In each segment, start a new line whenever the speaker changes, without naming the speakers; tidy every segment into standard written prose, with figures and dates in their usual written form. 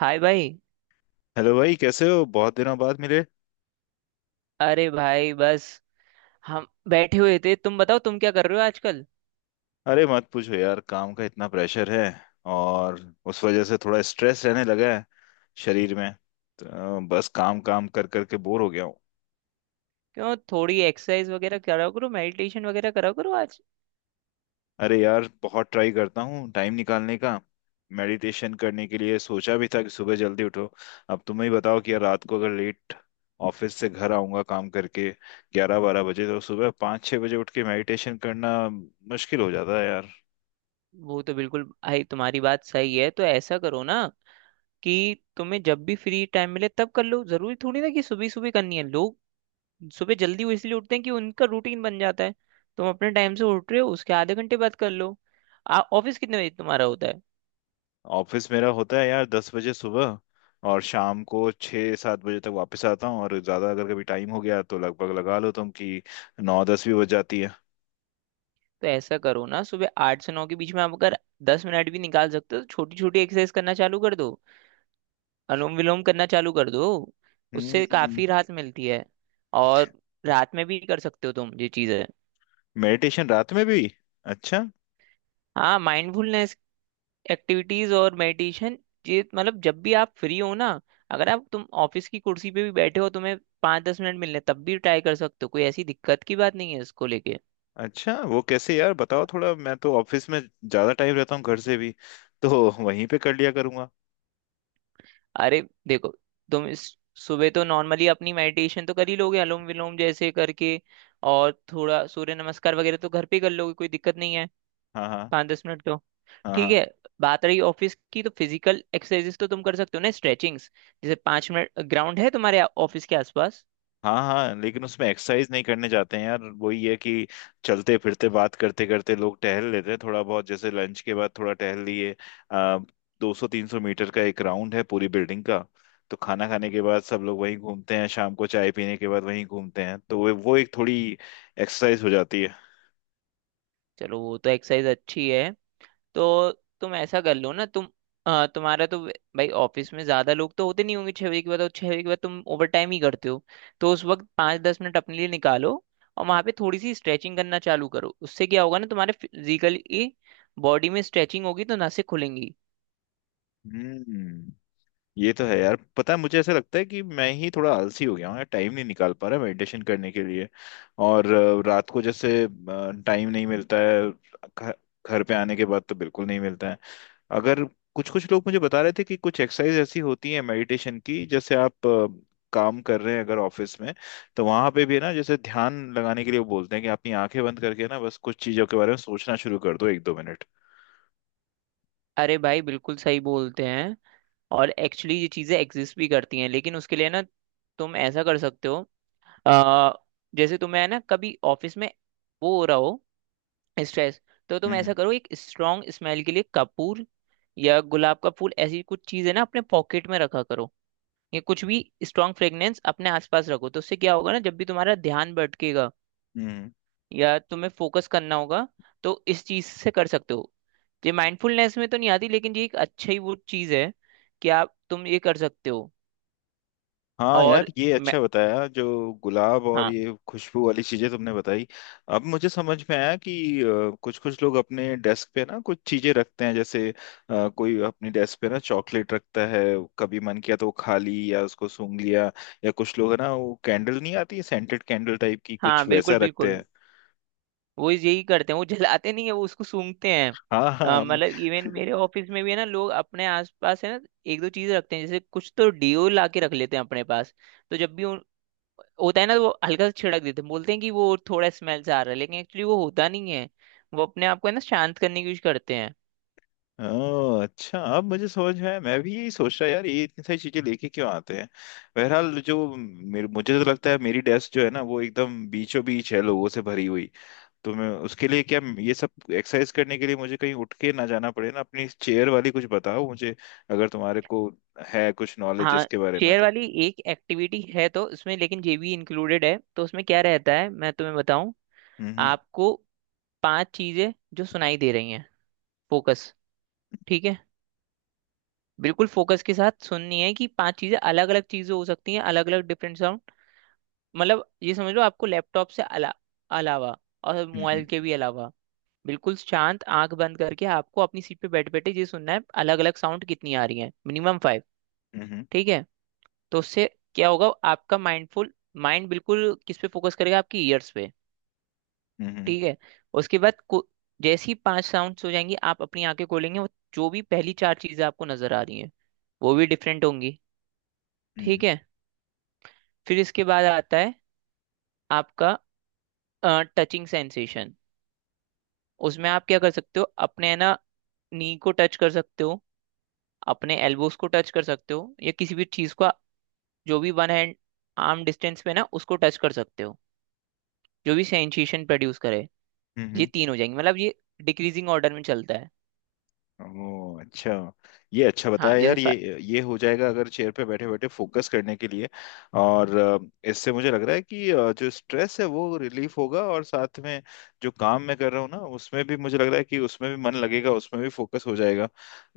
हाय भाई।
हेलो भाई, कैसे हो? बहुत दिनों बाद मिले।
अरे भाई, बस हम बैठे हुए थे। तुम बताओ, तुम क्या कर रहे हो आजकल?
अरे मत पूछो यार, काम का इतना प्रेशर है और उस वजह से थोड़ा स्ट्रेस रहने लगा है शरीर में। तो बस काम काम कर कर के बोर हो गया हूँ।
क्यों, थोड़ी एक्सरसाइज वगैरह करा करो, मेडिटेशन वगैरह करा करो आज।
अरे यार, बहुत ट्राई करता हूँ टाइम निकालने का। मेडिटेशन करने के लिए सोचा भी था कि सुबह जल्दी उठो। अब तुम ही बताओ कि यार, रात को अगर लेट ऑफिस से घर आऊंगा काम करके 11-12 बजे, तो सुबह 5-6 बजे उठ के मेडिटेशन करना मुश्किल हो जाता है यार।
वो तो बिल्कुल भाई, तुम्हारी बात सही है। तो ऐसा करो ना कि तुम्हें जब भी फ्री टाइम मिले तब कर लो। जरूरी थोड़ी ना कि सुबह सुबह करनी है। लोग सुबह जल्दी वो इसलिए उठते हैं कि उनका रूटीन बन जाता है। तुम अपने टाइम से उठ रहे हो, उसके आधे घंटे बाद कर लो। ऑफिस कितने बजे तुम्हारा होता है?
ऑफिस मेरा होता है यार 10 बजे सुबह, और शाम को 6-7 बजे तक वापस आता हूँ। और ज़्यादा अगर कभी टाइम हो गया तो लगभग लगा लो तुम कि 9-10 भी बज जाती है।
तो ऐसा करो ना, सुबह 8 से 9 के बीच में आप अगर 10 मिनट भी निकाल सकते हो तो छोटी छोटी एक्सरसाइज करना चालू कर दो। अनुलोम विलोम करना चालू कर दो। उससे
हम्म।
काफी राहत मिलती है। और रात में भी कर सकते हो तुम, ये चीज है।
मेडिटेशन रात में भी? अच्छा।
हाँ, माइंडफुलनेस एक्टिविटीज और मेडिटेशन। ये मतलब जब भी आप फ्री हो ना, अगर आप तुम ऑफिस की कुर्सी पे भी बैठे हो, तुम्हें 5 10 मिनट मिल रहे हैं, तब भी ट्राई कर सकते हो। कोई ऐसी दिक्कत की बात नहीं है इसको लेके।
अच्छा वो कैसे यार, बताओ थोड़ा। मैं तो ऑफिस में ज़्यादा टाइम रहता हूँ घर से भी, तो वहीं पे कर लिया करूँगा।
अरे, देखो, तुम इस सुबह तो नॉर्मली अपनी मेडिटेशन तो कर ही लोगे, अनुलोम विलोम जैसे करके। और थोड़ा सूर्य नमस्कार वगैरह तो घर पे ही कर लोगे, कोई दिक्कत नहीं है।
हाँ हाँ।
5 10 मिनट तो।
हाँ
ठीक
हाँ।
है। बात रही ऑफिस की, तो फिजिकल एक्सरसाइजेस तो तुम कर सकते हो ना, स्ट्रेचिंग्स। जैसे 5 मिनट ग्राउंड है तुम्हारे ऑफिस के आसपास।
हाँ हाँ। लेकिन उसमें एक्सरसाइज नहीं करने जाते हैं यार, वही है कि चलते फिरते बात करते करते लोग टहल लेते हैं थोड़ा बहुत, जैसे लंच के बाद थोड़ा टहल लिए आ, 200-300 मीटर का एक राउंड है पूरी बिल्डिंग का। तो खाना खाने के बाद सब लोग वहीं घूमते हैं, शाम को चाय पीने के बाद वहीं घूमते हैं, तो वो एक थोड़ी एक्सरसाइज हो जाती है।
चलो, वो तो एक्सरसाइज अच्छी है। तो तुम ऐसा कर लो ना तुम, तुम्हारा तो भाई ऑफिस में ज्यादा लोग तो होते नहीं होंगे 6 बजे के बाद। और 6 बजे के बाद तुम ओवर टाइम ही करते हो, तो उस वक्त 5 10 मिनट अपने लिए निकालो। और वहां पे थोड़ी सी स्ट्रेचिंग करना चालू करो। उससे क्या होगा ना, तुम्हारे फिजिकली बॉडी में स्ट्रेचिंग होगी तो नसें खुलेंगी।
हम्म। ये तो है यार। पता है, मुझे ऐसा लगता है कि मैं ही थोड़ा आलसी हो गया हूँ, टाइम नहीं निकाल पा रहा मेडिटेशन करने के लिए। और रात को जैसे टाइम नहीं मिलता है। घ- घर पे आने के बाद तो बिल्कुल नहीं मिलता है। अगर कुछ कुछ लोग मुझे बता रहे थे कि कुछ एक्सरसाइज ऐसी होती है मेडिटेशन की। जैसे आप काम कर रहे हैं अगर ऑफिस में, तो वहां पे भी ना जैसे ध्यान लगाने के लिए वो बोलते हैं कि अपनी आंखें बंद करके ना बस कुछ चीजों के बारे में सोचना शुरू कर दो 1-2 मिनट।
अरे भाई, बिल्कुल सही बोलते हैं। और एक्चुअली ये चीजें एग्जिस्ट भी करती हैं, लेकिन उसके लिए ना तुम ऐसा कर सकते हो। अ, जैसे तुम्हें है ना, कभी ऑफिस में वो हो रहा हो, स्ट्रेस। तो तुम ऐसा
हम्म,
करो, एक स्ट्रॉन्ग स्मेल के लिए कपूर या गुलाब का फूल, ऐसी कुछ चीज है ना, अपने पॉकेट में रखा करो। ये कुछ भी स्ट्रॉन्ग फ्रेग्रेंस अपने आसपास रखो, तो उससे क्या होगा ना, जब भी तुम्हारा ध्यान भटकेगा
हम्म,
या तुम्हें फोकस करना होगा तो इस चीज से कर सकते हो। ये माइंडफुलनेस में तो नहीं आती, लेकिन ये एक अच्छा ही वो चीज है कि आप तुम ये कर सकते हो।
हाँ यार,
और
ये
मैं,
अच्छा बताया, जो गुलाब और
हाँ।
ये खुशबू वाली चीजें तुमने बताई। अब मुझे समझ में आया कि कुछ कुछ लोग अपने डेस्क पे ना कुछ चीजें रखते हैं। जैसे कोई अपनी डेस्क पे ना चॉकलेट रखता है, कभी मन किया तो वो खा ली या उसको सूंघ लिया। या कुछ लोग है ना, वो कैंडल नहीं आती सेंटेड कैंडल टाइप की,
हाँ,
कुछ वैसा
बिल्कुल
रखते
बिल्कुल।
हैं।
वो यही करते हैं, वो जलाते नहीं है, वो उसको सूंघते हैं।
हाँ हाँ।
मतलब इवन मेरे ऑफिस में भी है ना, लोग अपने आसपास है ना एक दो चीज रखते हैं। जैसे कुछ तो डिओ ला के रख लेते हैं अपने पास। तो जब भी होता है ना तो वो हल्का सा छिड़क देते हैं। बोलते हैं कि वो थोड़ा स्मेल से आ रहा है, लेकिन एक्चुअली वो होता नहीं है। वो अपने आप को है ना शांत करने की कोशिश करते हैं।
ओह अच्छा, अब मुझे समझ में आया। मैं भी यही सोच रहा यार, ये इतनी सारी चीजें लेके क्यों आते हैं। बहरहाल, जो मेरे मुझे तो लगता है, मेरी डेस्क जो है ना वो एकदम बीचों बीच है, लोगों से भरी हुई। तो मैं उसके लिए क्या, ये सब एक्सरसाइज करने के लिए मुझे कहीं उठ के ना जाना पड़े ना, अपनी चेयर वाली कुछ बताओ मुझे, अगर तुम्हारे को है कुछ नॉलेज
हाँ,
इसके बारे में
चेयर
तो।
वाली एक एक्टिविटी है तो उसमें, लेकिन ये भी इंक्लूडेड है। तो उसमें क्या रहता है मैं तुम्हें बताऊं।
हम्म,
आपको पांच चीजें जो सुनाई दे रही हैं, फोकस। ठीक है? बिल्कुल फोकस के साथ सुननी है कि पांच चीजें, अलग अलग चीजें हो सकती हैं, अलग अलग डिफरेंट साउंड। मतलब ये समझ लो, आपको लैपटॉप से अलावा और
हम्म,
मोबाइल
हम्म,
के भी अलावा, बिल्कुल शांत, आंख बंद करके आपको अपनी सीट पे बैठे बैठे ये सुनना है अलग अलग साउंड कितनी आ रही है, मिनिमम फाइव।
हम्म,
ठीक है? तो उससे क्या होगा, आपका माइंडफुल माइंड बिल्कुल किस पे फोकस करेगा? आपकी ईयर्स पे।
हम्म, हम्म, हम्म, हम्म,
ठीक है? उसके बाद जैसी पांच साउंड्स हो जाएंगी, आप अपनी आंखें खोलेंगे। वो जो भी पहली चार चीजें आपको नजर आ रही हैं वो भी डिफरेंट होंगी।
हम्म,
ठीक है? फिर इसके बाद आता है आपका टचिंग सेंसेशन। उसमें आप क्या कर सकते हो, अपने है ना नी को टच कर सकते हो, अपने एल्बोस को टच कर सकते हो, या किसी भी चीज को जो भी वन हैंड आर्म डिस्टेंस पे ना उसको टच कर सकते हो, जो भी सेंसेशन प्रोड्यूस करे।
हम्म,
ये
हम्म।
तीन हो जाएंगे, मतलब ये डिक्रीजिंग ऑर्डर में चलता है।
ओह अच्छा। ये अच्छा
हाँ
बताया
जैसे,
यार, ये हो जाएगा अगर चेयर पे बैठे बैठे फोकस करने के लिए। और इससे मुझे लग रहा है कि जो स्ट्रेस है वो रिलीफ होगा, और साथ में जो काम मैं कर रहा हूँ ना उसमें भी मुझे लग रहा है कि उसमें भी मन लगेगा, उसमें भी फोकस हो जाएगा।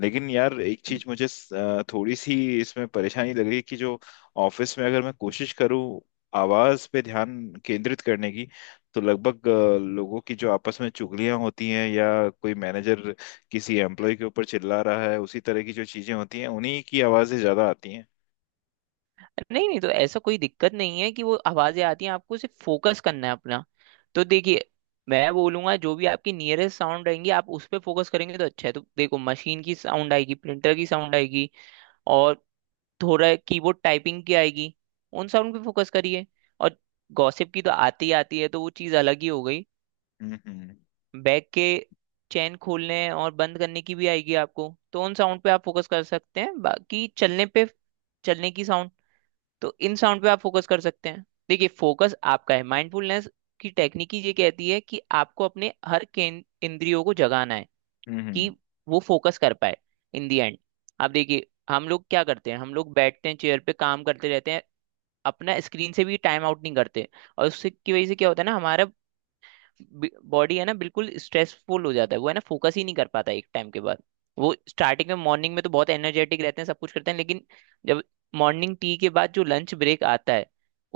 लेकिन यार एक चीज मुझे थोड़ी सी इसमें परेशानी लग रही है, कि जो ऑफिस में अगर मैं कोशिश करूँ आवाज पे ध्यान केंद्रित करने की, तो लगभग लोगों की जो आपस में चुगलियां होती हैं, या कोई मैनेजर किसी एम्प्लॉय के ऊपर चिल्ला रहा है, उसी तरह की जो चीजें होती हैं उन्हीं की आवाजें ज्यादा आती हैं।
नहीं नहीं, तो ऐसा कोई दिक्कत नहीं है कि वो आवाजें आती हैं, आपको सिर्फ फोकस करना है अपना। तो देखिए, मैं बोलूंगा जो भी आपकी नियरेस्ट साउंड रहेंगी, आप उस पर फोकस करेंगे तो अच्छा है। तो देखो, मशीन की साउंड आएगी, प्रिंटर की साउंड आएगी, और थोड़ा कीबोर्ड टाइपिंग की आएगी। उन साउंड पे फोकस करिए। और गॉसिप की तो आती ही आती है, तो वो चीज़ अलग ही हो गई।
हम्म, हम्म,
बैग के चैन खोलने और बंद करने की भी आएगी आपको, तो उन साउंड पे आप फोकस कर सकते हैं। बाकी चलने पे, चलने की साउंड, तो इन साउंड पे आप फोकस कर सकते हैं। देखिए, फोकस आपका है। माइंडफुलनेस की टेक्निक ही ये कहती है कि आपको अपने हर इंद्रियों को जगाना है कि
हम्म,
वो फोकस कर पाए। इन दी एंड आप देखिए, हम लोग क्या करते हैं, हम लोग बैठते हैं चेयर पे, काम करते रहते हैं, अपना स्क्रीन से भी टाइम आउट नहीं करते। और उससे की वजह से क्या होता है ना, हमारा बॉडी है ना बिल्कुल स्ट्रेसफुल हो जाता है, वो है ना फोकस ही नहीं कर पाता एक टाइम के बाद। वो स्टार्टिंग में, मॉर्निंग में तो बहुत एनर्जेटिक रहते हैं, सब कुछ करते हैं, लेकिन जब मॉर्निंग टी के बाद जो लंच ब्रेक आता है,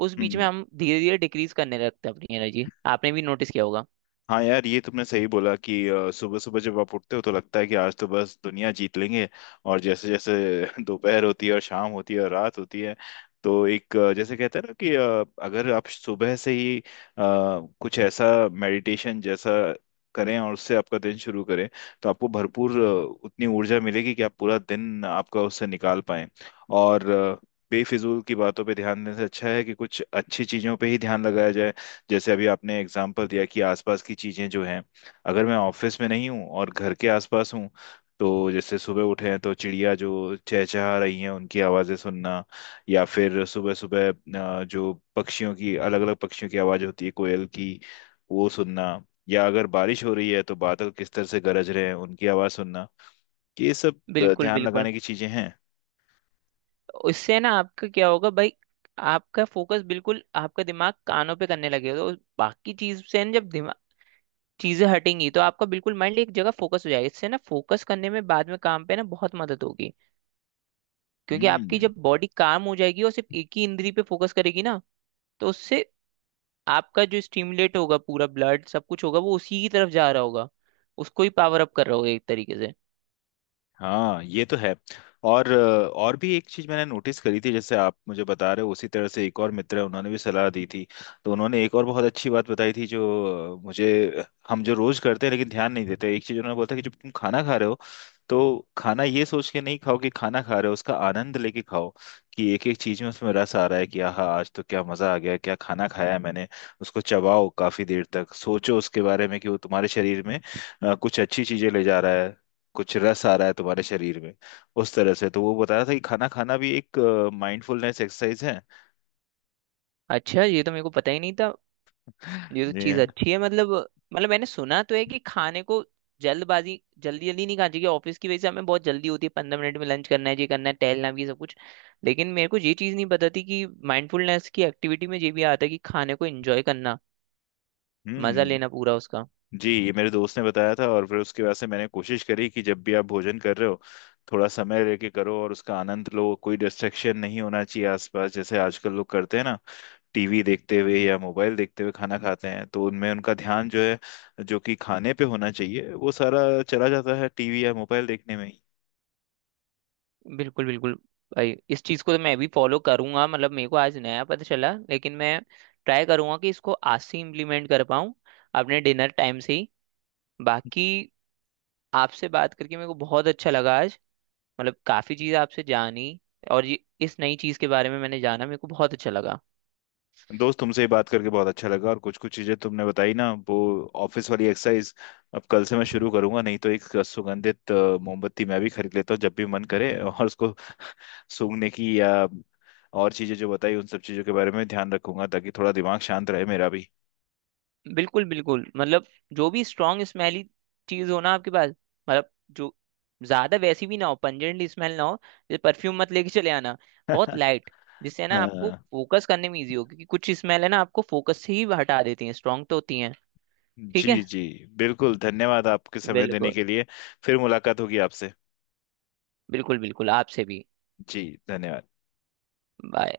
उस बीच में
हम्म।
हम धीरे धीरे डिक्रीज करने लगते हैं अपनी एनर्जी। आपने भी नोटिस किया होगा।
हाँ यार, ये तुमने सही बोला कि सुबह सुबह जब आप उठते हो तो लगता है कि आज तो बस दुनिया जीत लेंगे। और जैसे जैसे दोपहर होती है और शाम होती है और रात होती है, तो एक जैसे कहते हैं ना कि अगर आप सुबह से ही कुछ ऐसा मेडिटेशन जैसा करें और उससे आपका दिन शुरू करें, तो आपको भरपूर उतनी ऊर्जा मिलेगी कि आप पूरा दिन आपका उससे निकाल पाएं। और बेफिजूल की बातों पे ध्यान देने से अच्छा है कि कुछ अच्छी चीजों पे ही ध्यान लगाया जाए। जैसे अभी आपने एग्जाम्पल दिया कि आसपास की चीजें जो हैं, अगर मैं ऑफिस में नहीं हूँ और घर के आसपास हूँ, तो जैसे सुबह उठे हैं तो चिड़िया जो चहचहा रही हैं उनकी आवाजें सुनना। या फिर सुबह सुबह जो पक्षियों की, अलग अलग पक्षियों की आवाज होती है कोयल की, वो सुनना। या अगर बारिश हो रही है तो बादल किस तरह से गरज रहे हैं उनकी आवाज सुनना। ये सब
बिल्कुल
ध्यान
बिल्कुल।
लगाने की चीजें हैं।
उससे ना आपका क्या होगा भाई, आपका फोकस बिल्कुल, आपका दिमाग कानों पे करने लगेगा। तो बाकी चीज से ना जब दिमाग चीजें हटेंगी तो आपका बिल्कुल माइंड एक जगह फोकस हो जाएगा। इससे ना फोकस करने में बाद में काम पे ना बहुत मदद होगी, क्योंकि आपकी
हम्म।
जब बॉडी काम हो जाएगी और सिर्फ एक ही इंद्री पे फोकस करेगी ना, तो उससे आपका जो स्टिमुलेट होगा पूरा, ब्लड सब कुछ होगा वो उसी की तरफ जा रहा होगा, उसको ही पावर अप कर रहा होगा एक तरीके से।
हाँ, ये तो है। और और भी एक चीज मैंने नोटिस करी थी, जैसे आप मुझे बता रहे हो उसी तरह से एक और मित्र है, उन्होंने भी सलाह दी थी। तो उन्होंने एक और बहुत अच्छी बात बताई थी, जो मुझे, हम जो रोज करते हैं लेकिन ध्यान नहीं देते। एक चीज उन्होंने बोला था कि जब तुम खाना खा रहे हो, तो खाना ये सोच के नहीं खाओ कि खाना खा रहे हो, उसका आनंद लेके खाओ, कि एक एक चीज में उसमें रस आ रहा है, कि आह आज तो क्या मजा आ गया, क्या खाना खाया है मैंने। उसको चबाओ काफी देर तक, सोचो उसके बारे में कि वो तुम्हारे शरीर में कुछ अच्छी चीजें ले जा रहा है, कुछ रस आ रहा है तुम्हारे शरीर में। उस तरह से तो वो बता रहा था कि खाना खाना भी एक माइंडफुलनेस एक्सरसाइज है।
अच्छा, ये तो मेरे को पता ही नहीं था। ये तो
जी
चीज़
हाँ।
अच्छी है, मतलब। मैंने सुना तो है कि खाने को जल्दबाजी, जल्दी जल्दी नहीं खाना चाहिए। ऑफिस की वजह से हमें बहुत जल्दी होती है, 15 मिनट में लंच करना है, ये करना है, टहलना भी है, सब कुछ। लेकिन मेरे को ये चीज़ नहीं पता थी कि माइंडफुलनेस की एक्टिविटी में ये भी आता है कि खाने को एंजॉय करना, मजा
हम्म।
लेना पूरा उसका।
जी, ये मेरे दोस्त ने बताया था। और फिर उसके बाद से मैंने कोशिश करी कि जब भी आप भोजन कर रहे हो, थोड़ा समय लेके करो और उसका आनंद लो, कोई डिस्ट्रैक्शन नहीं होना चाहिए आसपास। जैसे आजकल लोग करते हैं ना, टीवी देखते हुए या मोबाइल देखते हुए खाना खाते हैं, तो उनमें उनका ध्यान जो है, जो कि खाने पे होना चाहिए, वो सारा चला जाता है टीवी या मोबाइल देखने में।
बिल्कुल बिल्कुल। भाई, इस चीज को तो मैं भी फॉलो करूंगा, मतलब मेरे को आज नया पता चला। लेकिन मैं ट्राई करूंगा कि इसको आज से इम्प्लीमेंट कर पाऊँ अपने डिनर टाइम से ही। बाकी आपसे बात करके मेरे को बहुत अच्छा लगा आज, मतलब काफी चीज आपसे जानी, और ये इस नई चीज के बारे में मैंने जाना, मेरे को बहुत अच्छा लगा।
दोस्त, तुमसे ही बात करके बहुत अच्छा लगा। और कुछ कुछ चीजें तुमने बताई ना वो, ऑफिस वाली एक्सरसाइज अब कल से मैं शुरू करूंगा। नहीं तो एक सुगंधित मोमबत्ती मैं भी खरीद लेता हूँ, जब भी मन करे और उसको सूंघने की, या और चीजें जो बताई उन सब चीजों के बारे में ध्यान रखूंगा, ताकि थोड़ा दिमाग शांत रहे मेरा भी।
बिल्कुल बिल्कुल। मतलब जो भी स्ट्रांग स्मेली चीज हो ना आपके पास, मतलब जो ज्यादा वैसी भी ना हो, पंजेंट स्मेल ना हो, जैसे परफ्यूम मत लेके चले आना। बहुत लाइट, जिससे ना आपको
हाँ,
फोकस करने में इजी हो। क्योंकि कुछ स्मेल है ना आपको फोकस से ही हटा देती हैं, स्ट्रांग तो होती हैं। ठीक
जी
है।
जी। बिल्कुल, धन्यवाद आपके समय देने
बिल्कुल
के लिए। फिर मुलाकात होगी आपसे।
बिल्कुल। बिल्कुल आपसे भी।
जी, धन्यवाद।
बाय।